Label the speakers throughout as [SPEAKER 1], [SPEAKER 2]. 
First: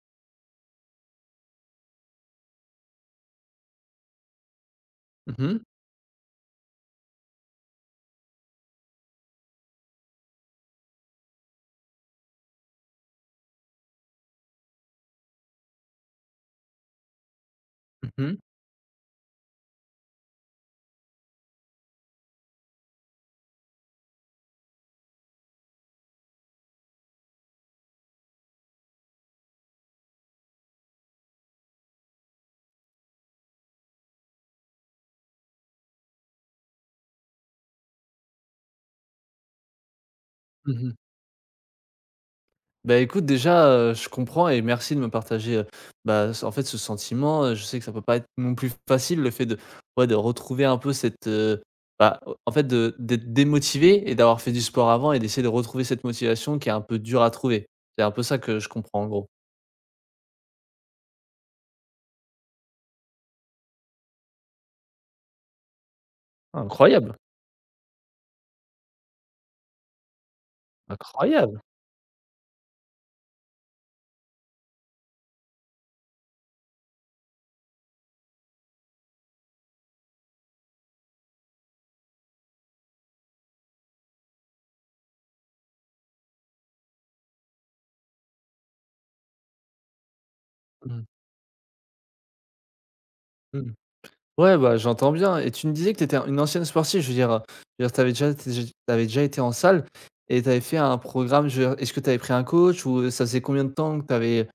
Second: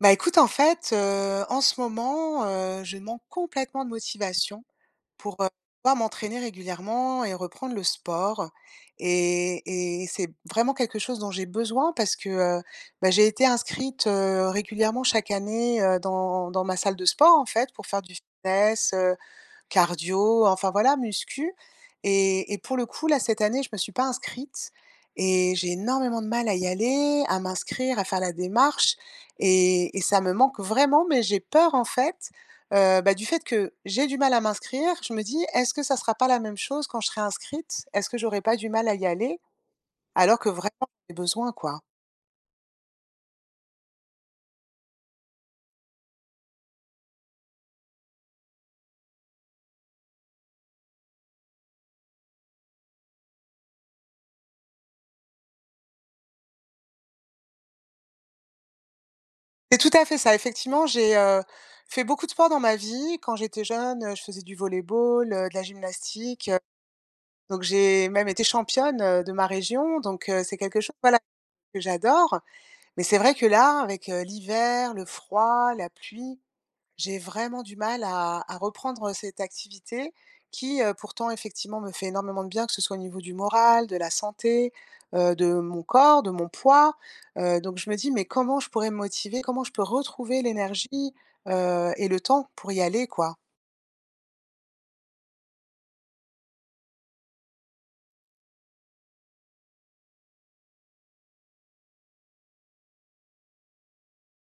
[SPEAKER 1] Bah, écoute, en fait, en ce moment, je manque complètement de motivation pour,
[SPEAKER 2] Mmh mh.
[SPEAKER 1] pouvoir m'entraîner régulièrement et reprendre le sport et c'est vraiment quelque chose dont j'ai besoin parce que, bah, j'ai été inscrite, régulièrement chaque année, dans ma salle de sport, en fait, pour faire du
[SPEAKER 2] Mmh.
[SPEAKER 1] fitness, cardio, enfin voilà, muscu et pour le coup, là, cette année, je me suis pas inscrite et j'ai énormément de mal à y aller, à m'inscrire, à faire la démarche et ça me manque vraiment, mais j'ai peur, en fait, bah, du fait que j'ai du mal à m'inscrire. Je me dis: «Est-ce que ça sera pas la même chose quand je serai inscrite? Est-ce que j'aurai pas du mal à y aller?» Alors que vraiment,
[SPEAKER 2] Mmh.
[SPEAKER 1] j'ai besoin, quoi.
[SPEAKER 2] Bah, écoute déjà, je comprends et merci de me partager, ce sentiment. Je sais que ça peut pas être non plus facile le fait de ouais, de retrouver un peu cette, bah, o en fait de d'être démotivé et d'avoir fait du sport avant et d'essayer de retrouver cette motivation qui est un peu dure à trouver. C'est un peu ça que je comprends en gros.
[SPEAKER 1] C'est tout à fait ça. Effectivement, j'ai, fait beaucoup de sport dans ma vie. Quand j'étais jeune, je faisais du volleyball, ball de la gymnastique,
[SPEAKER 2] Incroyable!
[SPEAKER 1] donc j'ai même été championne, de ma région, donc c'est quelque chose, voilà,
[SPEAKER 2] Incroyable!
[SPEAKER 1] que j'adore. Mais c'est vrai que là, avec, l'hiver, le froid, la pluie. J'ai vraiment du mal à reprendre cette activité qui, pourtant effectivement me fait énormément de bien, que ce soit au niveau du moral, de la santé, de mon corps, de mon poids, donc je me dis: «Mais comment je pourrais me motiver? Comment je peux retrouver
[SPEAKER 2] Mmh.
[SPEAKER 1] l'énergie, et le temps pour y aller, quoi?»
[SPEAKER 2] Mmh. Ouais, bah, j'entends bien et tu me disais que tu étais une ancienne sportive, je veux dire, tu avais déjà été en salle et tu avais fait un programme, je veux dire, est-ce que tu avais pris un coach ou, ça faisait combien de temps que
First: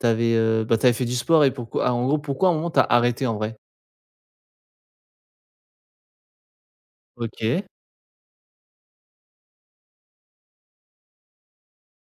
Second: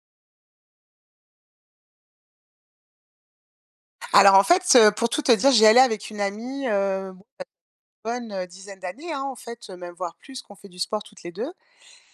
[SPEAKER 2] tu avais, bah, t'avais fait du sport et pourquoi en gros, pourquoi à un moment tu as arrêté en vrai?
[SPEAKER 1] Alors en fait, pour tout te dire, j'y allais avec une amie,
[SPEAKER 2] OK.
[SPEAKER 1] bonne dizaine d'années, hein, en fait, même voire plus, qu'on fait du sport toutes les 2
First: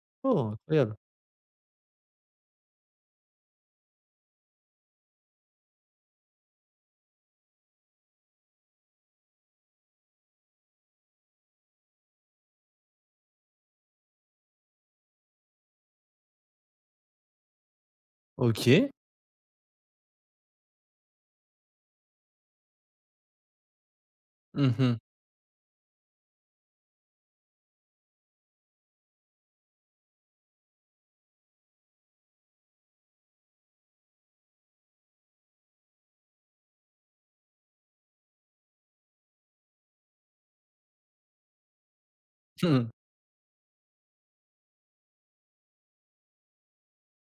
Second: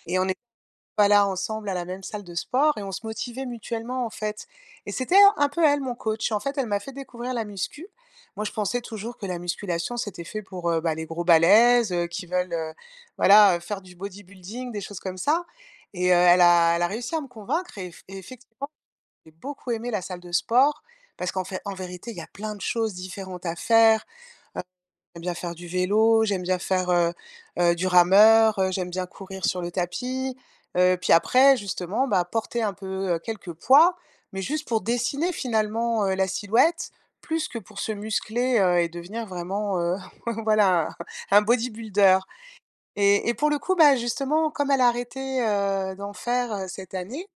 [SPEAKER 1] et on.
[SPEAKER 2] Oh, incroyable.
[SPEAKER 1] Voilà, ensemble à la même salle de sport et on se motivait mutuellement en fait. Et c'était un peu elle mon coach. En fait, elle m'a fait découvrir la muscu. Moi, je pensais toujours que la musculation, c'était fait pour bah, les gros balèzes qui veulent voilà, faire du bodybuilding, des choses comme ça. Et elle a, elle a réussi à me convaincre et effectivement,
[SPEAKER 2] OK.
[SPEAKER 1] j'ai beaucoup aimé la salle de sport parce qu'en fait, en vérité, il y a plein de choses différentes à faire.
[SPEAKER 2] Mmh mh.
[SPEAKER 1] J'aime bien faire du vélo, j'aime bien faire, du rameur, j'aime bien courir sur le tapis, puis après justement, bah, porter un peu, quelques poids, mais juste pour dessiner finalement, la silhouette, plus que pour se muscler, et devenir vraiment, voilà, un bodybuilder
[SPEAKER 2] Mmh.
[SPEAKER 1] et pour le coup, bah, justement, comme elle a arrêté, d'en faire, cette année,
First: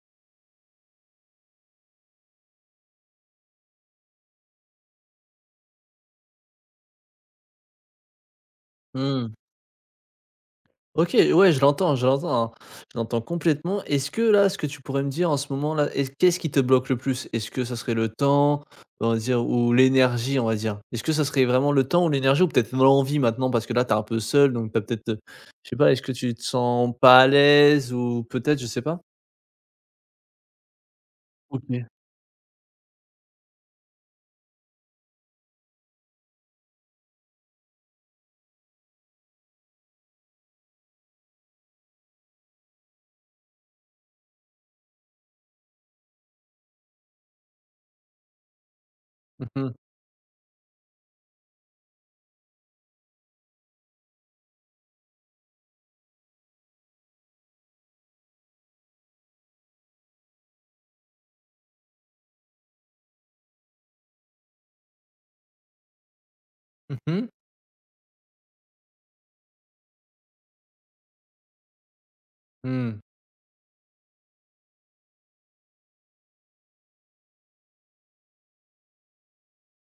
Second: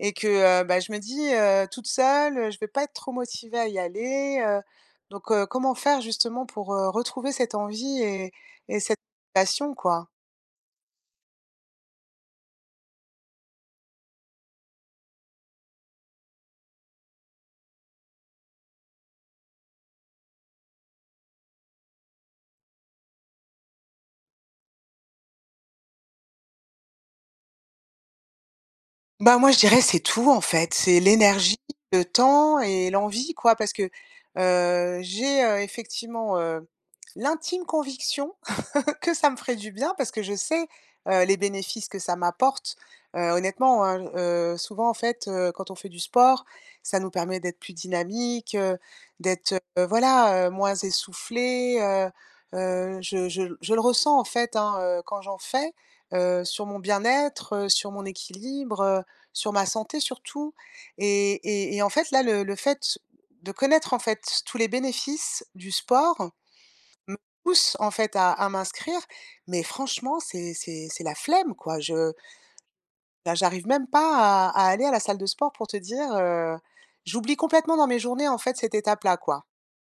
[SPEAKER 1] et que, bah, je me dis: «Toute seule, je vais pas être trop motivée à y aller», donc comment faire justement pour, retrouver cette envie et cette
[SPEAKER 2] Mmh.
[SPEAKER 1] passion, quoi?
[SPEAKER 2] OK, ouais, je l'entends, hein. Je l'entends complètement. Est-ce que là, ce que tu pourrais me dire en ce moment-là, est qu'est-ce qui te bloque le plus? Est-ce que ça serait le temps, on va dire, ou l'énergie, on va dire? Est-ce que ça serait vraiment le temps ou l'énergie ou peut-être l'envie maintenant? Parce que là, tu un peu seul, donc t'as peut-être, je sais pas, est-ce que tu te sens pas à l'aise ou peut-être, je sais pas?
[SPEAKER 1] Bah, moi, je dirais c'est tout, en fait. C'est l'énergie,
[SPEAKER 2] OK.
[SPEAKER 1] le temps et l'envie, quoi, parce que, j'ai, effectivement, l'intime conviction que ça me ferait du bien parce que je sais, les bénéfices que ça m'apporte. Honnêtement, hein, souvent, en fait, quand on fait du sport, ça nous permet d'être plus dynamique,
[SPEAKER 2] Mmh
[SPEAKER 1] d'être,
[SPEAKER 2] mh.
[SPEAKER 1] voilà, moins essoufflé. Je le ressens, en fait, hein, quand j'en fais, sur mon bien-être, sur mon équilibre, sur ma santé surtout et en fait, là, le fait de connaître, en fait, tous les bénéfices du sport me
[SPEAKER 2] Mmh.
[SPEAKER 1] pousse en fait à m'inscrire, mais franchement, c'est la flemme, quoi. Je
[SPEAKER 2] Mmh.
[SPEAKER 1] Là, j'arrive même pas à aller à la salle de sport pour te dire, j'oublie complètement dans mes journées en fait cette étape-là, quoi.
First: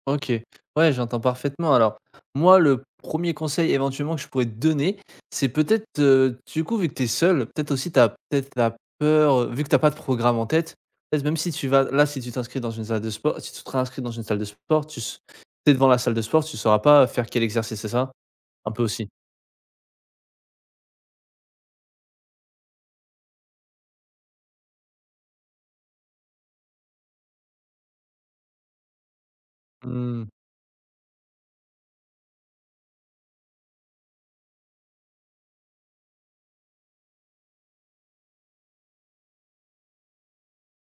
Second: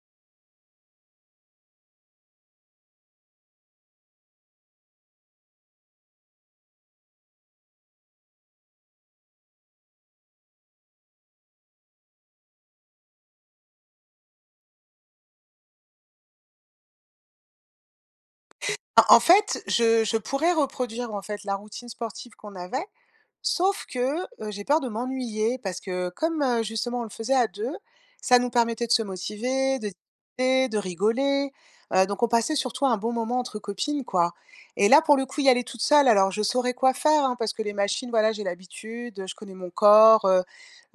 [SPEAKER 2] OK. Ouais, j'entends parfaitement. Alors, moi, le premier conseil éventuellement que je pourrais te donner, c'est peut-être, du coup, vu que tu es seule, peut-être aussi tu as peut-être la peur, vu que tu as pas de programme en tête, peut-être même si tu vas là, si tu t'inscris dans une salle de sport si tu te réinscris dans une salle de sport, tu es devant la salle de sport, tu ne sauras pas faire quel exercice, c'est ça? Un peu
[SPEAKER 1] En
[SPEAKER 2] aussi?
[SPEAKER 1] en fait, je pourrais reproduire en fait la routine sportive qu'on avait, sauf que, j'ai peur de m'ennuyer parce que comme, justement on le faisait à 2, ça nous permettait de se motiver, de
[SPEAKER 2] Mmh,
[SPEAKER 1] discuter, de rigoler, donc on passait surtout un bon moment entre copines, quoi. Et là, pour le coup, y aller toute seule, alors je saurais quoi faire, hein, parce que les machines, voilà, j'ai l'habitude, je connais mon corps. heu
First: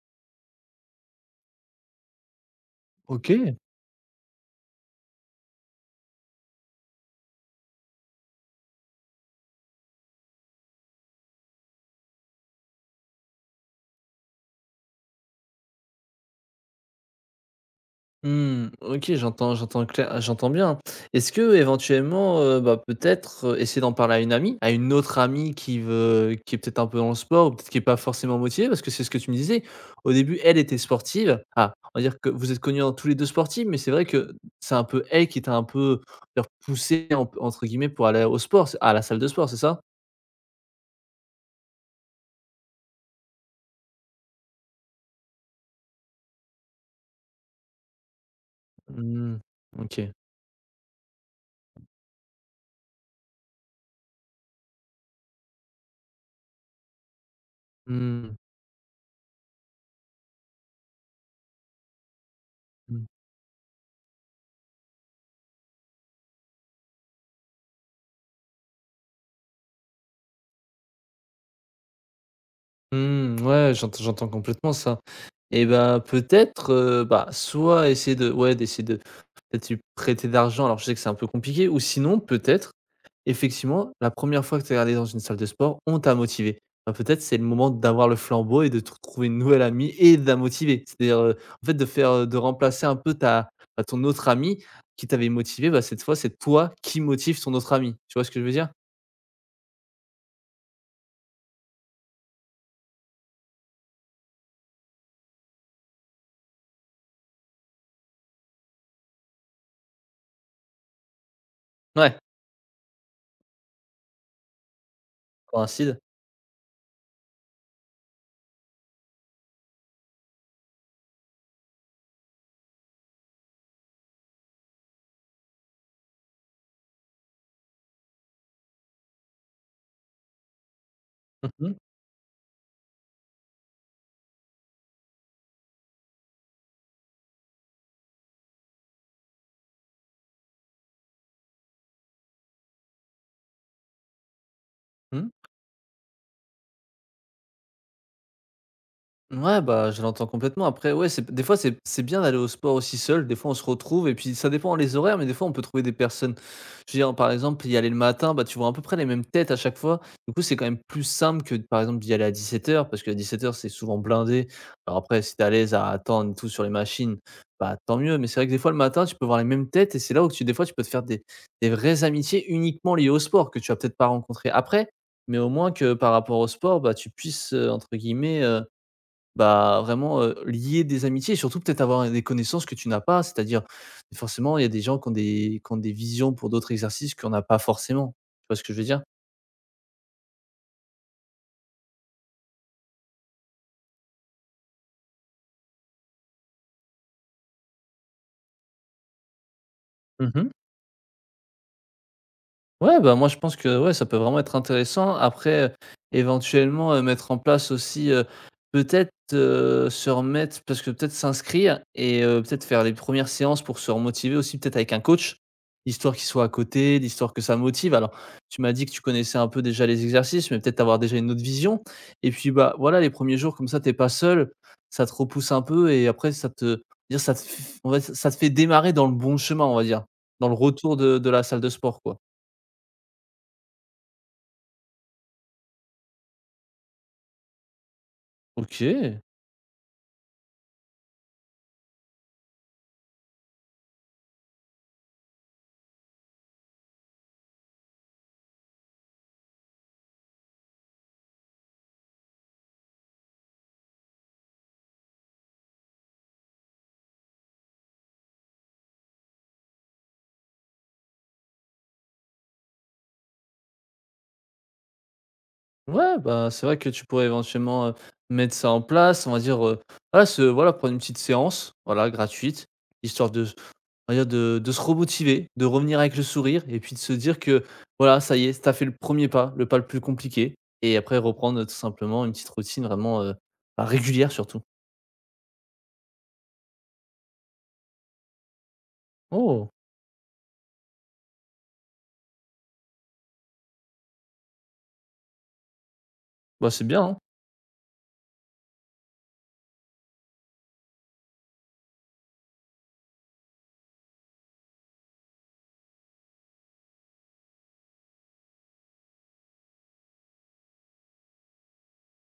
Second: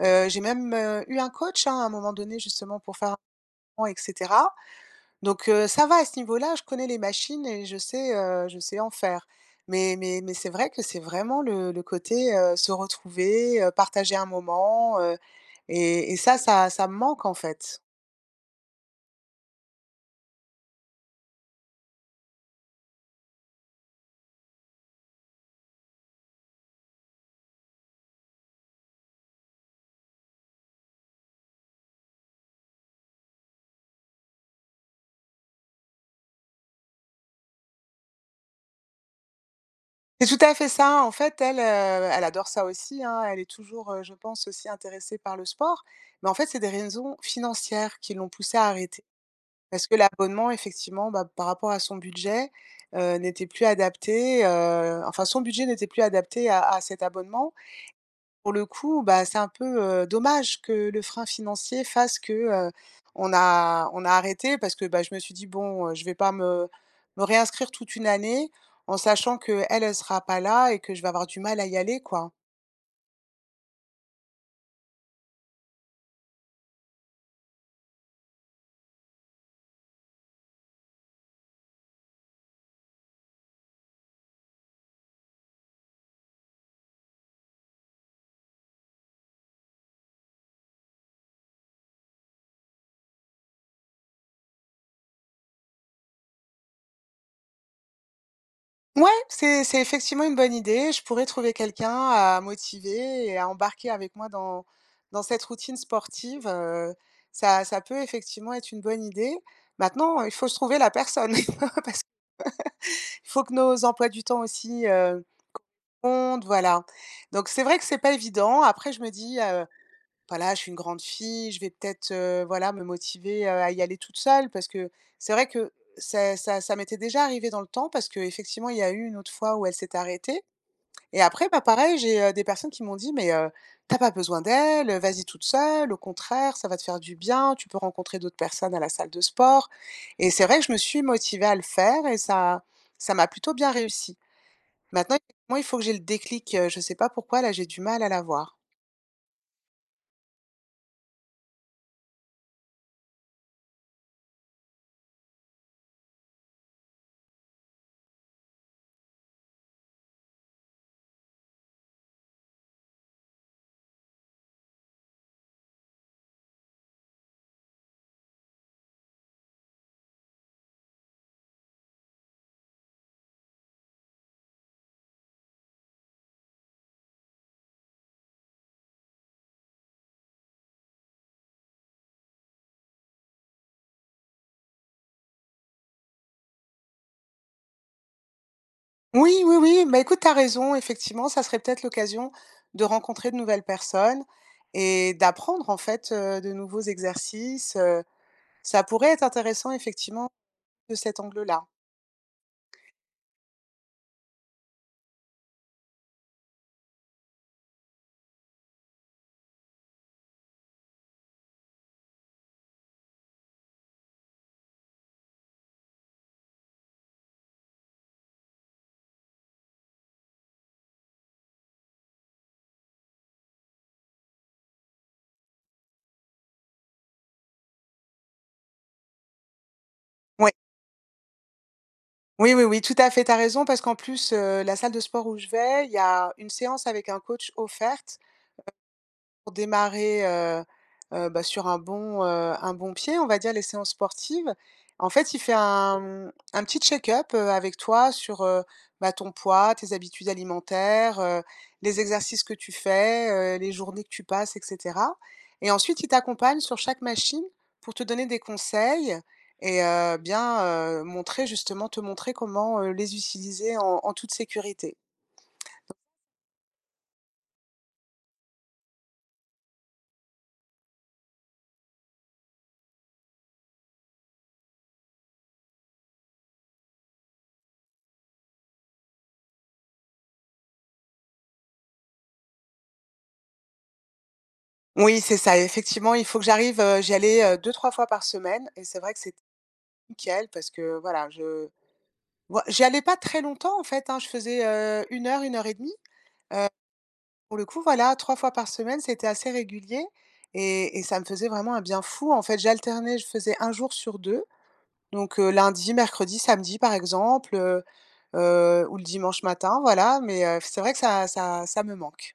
[SPEAKER 1] heu, J'ai même, eu un coach, hein, à un moment donné justement pour faire un
[SPEAKER 2] OK.
[SPEAKER 1] plan et cetera. Donc ça va à ce niveau-là, je connais les machines et je sais en faire. Mais mais c'est vrai que c'est vraiment le côté, se retrouver, partager un moment, et ça me manque, en fait.
[SPEAKER 2] Mmh, OK, j'entends bien. Est-ce que éventuellement, bah, peut-être, essayer d'en parler à une amie, à une autre amie qui veut qui est peut-être un peu dans le sport ou peut-être qui est pas forcément motivée? Parce que c'est ce que tu me disais, au début, elle était sportive. Ah, on va dire que vous êtes connus en tous les 2 sportifs, mais c'est vrai que c'est un peu elle qui t'a un peu, on va dire «poussé» en entre guillemets pour aller au sport, c'est à la salle de sport, c'est ça?
[SPEAKER 1] C'est tout à fait ça. En fait, elle, elle adore ça aussi, hein. Elle est toujours, je pense, aussi intéressée par le sport. Mais en fait, c'est des raisons financières qui l'ont poussée à arrêter.
[SPEAKER 2] Mmh,
[SPEAKER 1] Parce que
[SPEAKER 2] OK.
[SPEAKER 1] l'abonnement, effectivement, bah, par rapport à son budget, n'était plus adapté, enfin son budget n'était plus adapté à cet abonnement.
[SPEAKER 2] Mmh.
[SPEAKER 1] Pour le coup, bah, c'est un peu, dommage que le frein financier fasse que,
[SPEAKER 2] Mmh.
[SPEAKER 1] on a arrêté parce que, bah, je me suis dit: «Bon, je vais pas me réinscrire toute une année en sachant que elle elle sera pas là et que je vais avoir du mal à y aller, quoi.»
[SPEAKER 2] Mmh, ouais, j'entends complètement ça et ben peut-être, soit essayer de ouais, d'essayer de peut-être lui prêter d'argent, alors je sais que c'est un peu compliqué ou sinon peut-être, effectivement, la première fois que tu es allé dans une salle de sport, on t'a motivé. Bah, peut-être c'est le moment d'avoir le flambeau et de te trouver une nouvelle amie et de la motiver. C'est-à-dire, en fait de faire, de remplacer un peu ta bah, ton autre amie qui t'avait motivé, bah, cette fois c'est toi qui motive ton autre amie. Tu vois ce que je veux dire?
[SPEAKER 1] Ouais, c'est effectivement une bonne idée. Je pourrais trouver quelqu'un à motiver et à embarquer avec moi dans cette routine sportive. Ça peut effectivement être une bonne idée. Maintenant, il faut se trouver la personne.
[SPEAKER 2] Ouais,
[SPEAKER 1] Il faut que nos emplois du temps aussi
[SPEAKER 2] coïncide.
[SPEAKER 1] Compte, voilà. Donc c'est vrai que c'est pas évident. Après je me dis: «Voilà, je suis une grande fille, je vais peut-être, voilà, me motiver, à y aller toute seule.» Parce que c'est vrai que ça m'était déjà arrivé dans le temps parce que effectivement il y a eu une autre fois où elle s'est arrêtée et après, bah,
[SPEAKER 2] Mmh.
[SPEAKER 1] pareil, j'ai, des personnes qui m'ont dit: «Mais, tu pas besoin d'elle, vas-y toute seule, au contraire, ça va te faire du bien, tu peux rencontrer d'autres personnes à la salle de sport.» Et c'est vrai que je me suis motivée à le faire et ça m'a plutôt bien réussi. Maintenant,
[SPEAKER 2] Mmh.
[SPEAKER 1] effectivement, il faut que j'ai le déclic, je sais pas pourquoi, là, j'ai du mal à l'avoir.
[SPEAKER 2] Ouais, bah, je l'entends complètement. Après, ouais, c'est des fois, c'est bien d'aller au sport aussi seul. Des fois, on se retrouve et puis ça dépend les horaires, mais des fois, on peut trouver des personnes. Je veux dire, par exemple, y aller le matin, bah, tu vois à peu près les mêmes têtes à chaque fois. Du coup, c'est quand même plus simple que, par exemple, d'y aller à 17h, parce qu'à 17h, c'est souvent blindé. Alors après, si t'es à l'aise à attendre et tout sur les machines, bah, tant mieux. Mais c'est vrai que des fois, le matin, tu peux voir les mêmes têtes et c'est là où tu, des fois, tu peux te faire des vraies amitiés uniquement liées au sport que tu vas peut-être pas rencontrer après. Mais au moins que par rapport au sport, bah, tu puisses, entre guillemets, vraiment, lier des amitiés et surtout peut-être avoir des connaissances que tu n'as pas. C'est-à-dire, forcément, il y a des gens qui ont des visions pour d'autres exercices qu'on n'a pas forcément. Tu vois ce que je veux dire?
[SPEAKER 1] Oui, oui, oui, bah, écoute, tu as raison, effectivement, ça serait peut-être l'occasion de rencontrer de nouvelles personnes et d'apprendre, en fait, de nouveaux exercices, ça pourrait être intéressant, effectivement, de cet angle-là.
[SPEAKER 2] Ouais, bah, moi je pense que, ouais, ça peut vraiment être intéressant. Après, éventuellement, mettre en place aussi, peut-être, se remettre parce que peut-être s'inscrire et peut-être faire les premières séances pour se remotiver aussi, peut-être avec un coach, histoire qu'il soit à côté, l'histoire que ça motive. Alors, tu m'as dit que tu connaissais un peu déjà les exercices, mais peut-être avoir déjà une autre vision et puis, bah, voilà, les premiers jours comme ça, t'es pas seul, ça te repousse un peu et après ça te dire ça te f on va ça te fait démarrer dans le bon chemin, on va dire, dans
[SPEAKER 1] Oui,
[SPEAKER 2] le retour de la salle de sport, quoi.
[SPEAKER 1] oui, oui, oui, tout à fait, tu as raison parce qu'en plus, la salle de sport où je vais, il y a une séance avec un coach offerte
[SPEAKER 2] OK.
[SPEAKER 1] pour démarrer, bah, sur un bon pied, on va dire, les séances sportives. En fait, il fait un petit check-up, avec toi sur, bah, ton poids, tes habitudes alimentaires, les exercices que tu fais, les journées que tu passes et cetera. Et ensuite, il t'accompagne sur chaque machine pour te donner des conseils et, bien, montrer justement te montrer comment, les utiliser en toute sécurité.
[SPEAKER 2] Ouais, bah, c'est vrai que tu pourrais éventuellement, mettre ça en place. On va dire, voilà se voilà prendre une petite séance, voilà gratuite, histoire de on va dire de se remotiver, de revenir avec le sourire et puis de se dire que voilà, ça y est, t'as fait le premier pas, le pas le plus compliqué et après reprendre, tout simplement une petite routine vraiment, régulière surtout.
[SPEAKER 1] Oui, c'est ça. Effectivement, il faut que j'arrive, j'y allais, 2-3 fois par semaine et c'est vrai que c'était
[SPEAKER 2] Oh!
[SPEAKER 1] nickel parce que voilà, je voi j'y allais pas très longtemps en fait, hein. Je faisais, 1 heure, 1 heure et demie.
[SPEAKER 2] Bah, c'est bien, hein.
[SPEAKER 1] Pour le coup, voilà, 3 fois par semaine, c'était assez régulier et ça me faisait vraiment un bien fou. En fait, j'alternais, je faisais un jour sur 2, donc lundi, mercredi, samedi par exemple, ou le dimanche matin, voilà, mais c'est vrai que ça me manque.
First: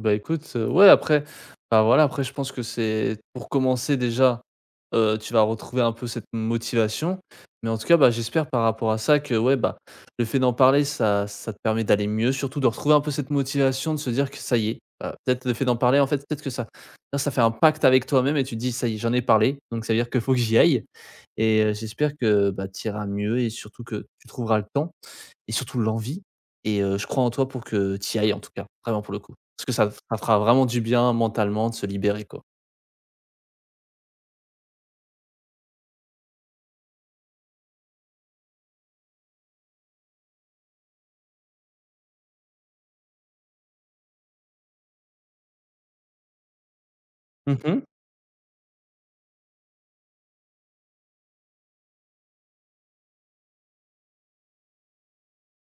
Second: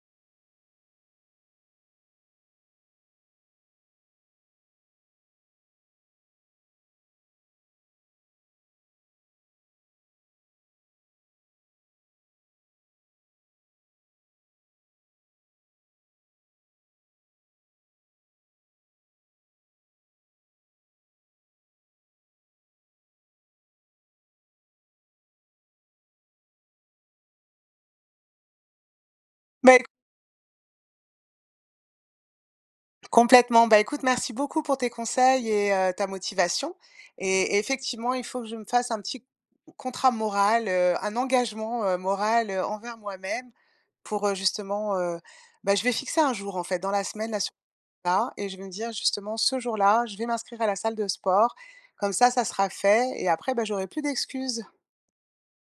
[SPEAKER 2] Bah, écoute, ouais, après, bah, voilà, après je pense que c'est pour commencer déjà, tu vas retrouver un peu cette motivation. Mais en tout cas, bah, j'espère par rapport à ça que, ouais, bah, le fait d'en parler, ça te permet d'aller mieux, surtout de retrouver un peu cette motivation de se dire que ça y est, bah, peut-être le fait d'en parler, en fait, peut-être que ça fait un pacte avec toi-même et tu te dis: «Ça y est, j'en ai parlé, donc ça veut dire que faut que j'y aille» et j'espère que, bah, tu iras mieux et surtout que tu trouveras le temps et surtout l'envie et je crois en toi pour que tu y ailles en tout cas, vraiment pour le coup. Parce que
[SPEAKER 1] Mais
[SPEAKER 2] ça fera vraiment du bien mentalement de se libérer, quoi.
[SPEAKER 1] Complètement. Bah, écoute, merci beaucoup pour tes conseils et, ta motivation et effectivement, il faut que je me fasse un petit contrat moral, un engagement, moral, envers moi-même pour, justement, bah, je vais fixer un jour, en fait, dans la semaine, là, ce
[SPEAKER 2] Mmh
[SPEAKER 1] là, et je vais me dire justement: «Ce jour-là, je vais m'inscrire à la salle de sport.» Comme ça sera fait et après, bah, j'aurai plus d'excuses.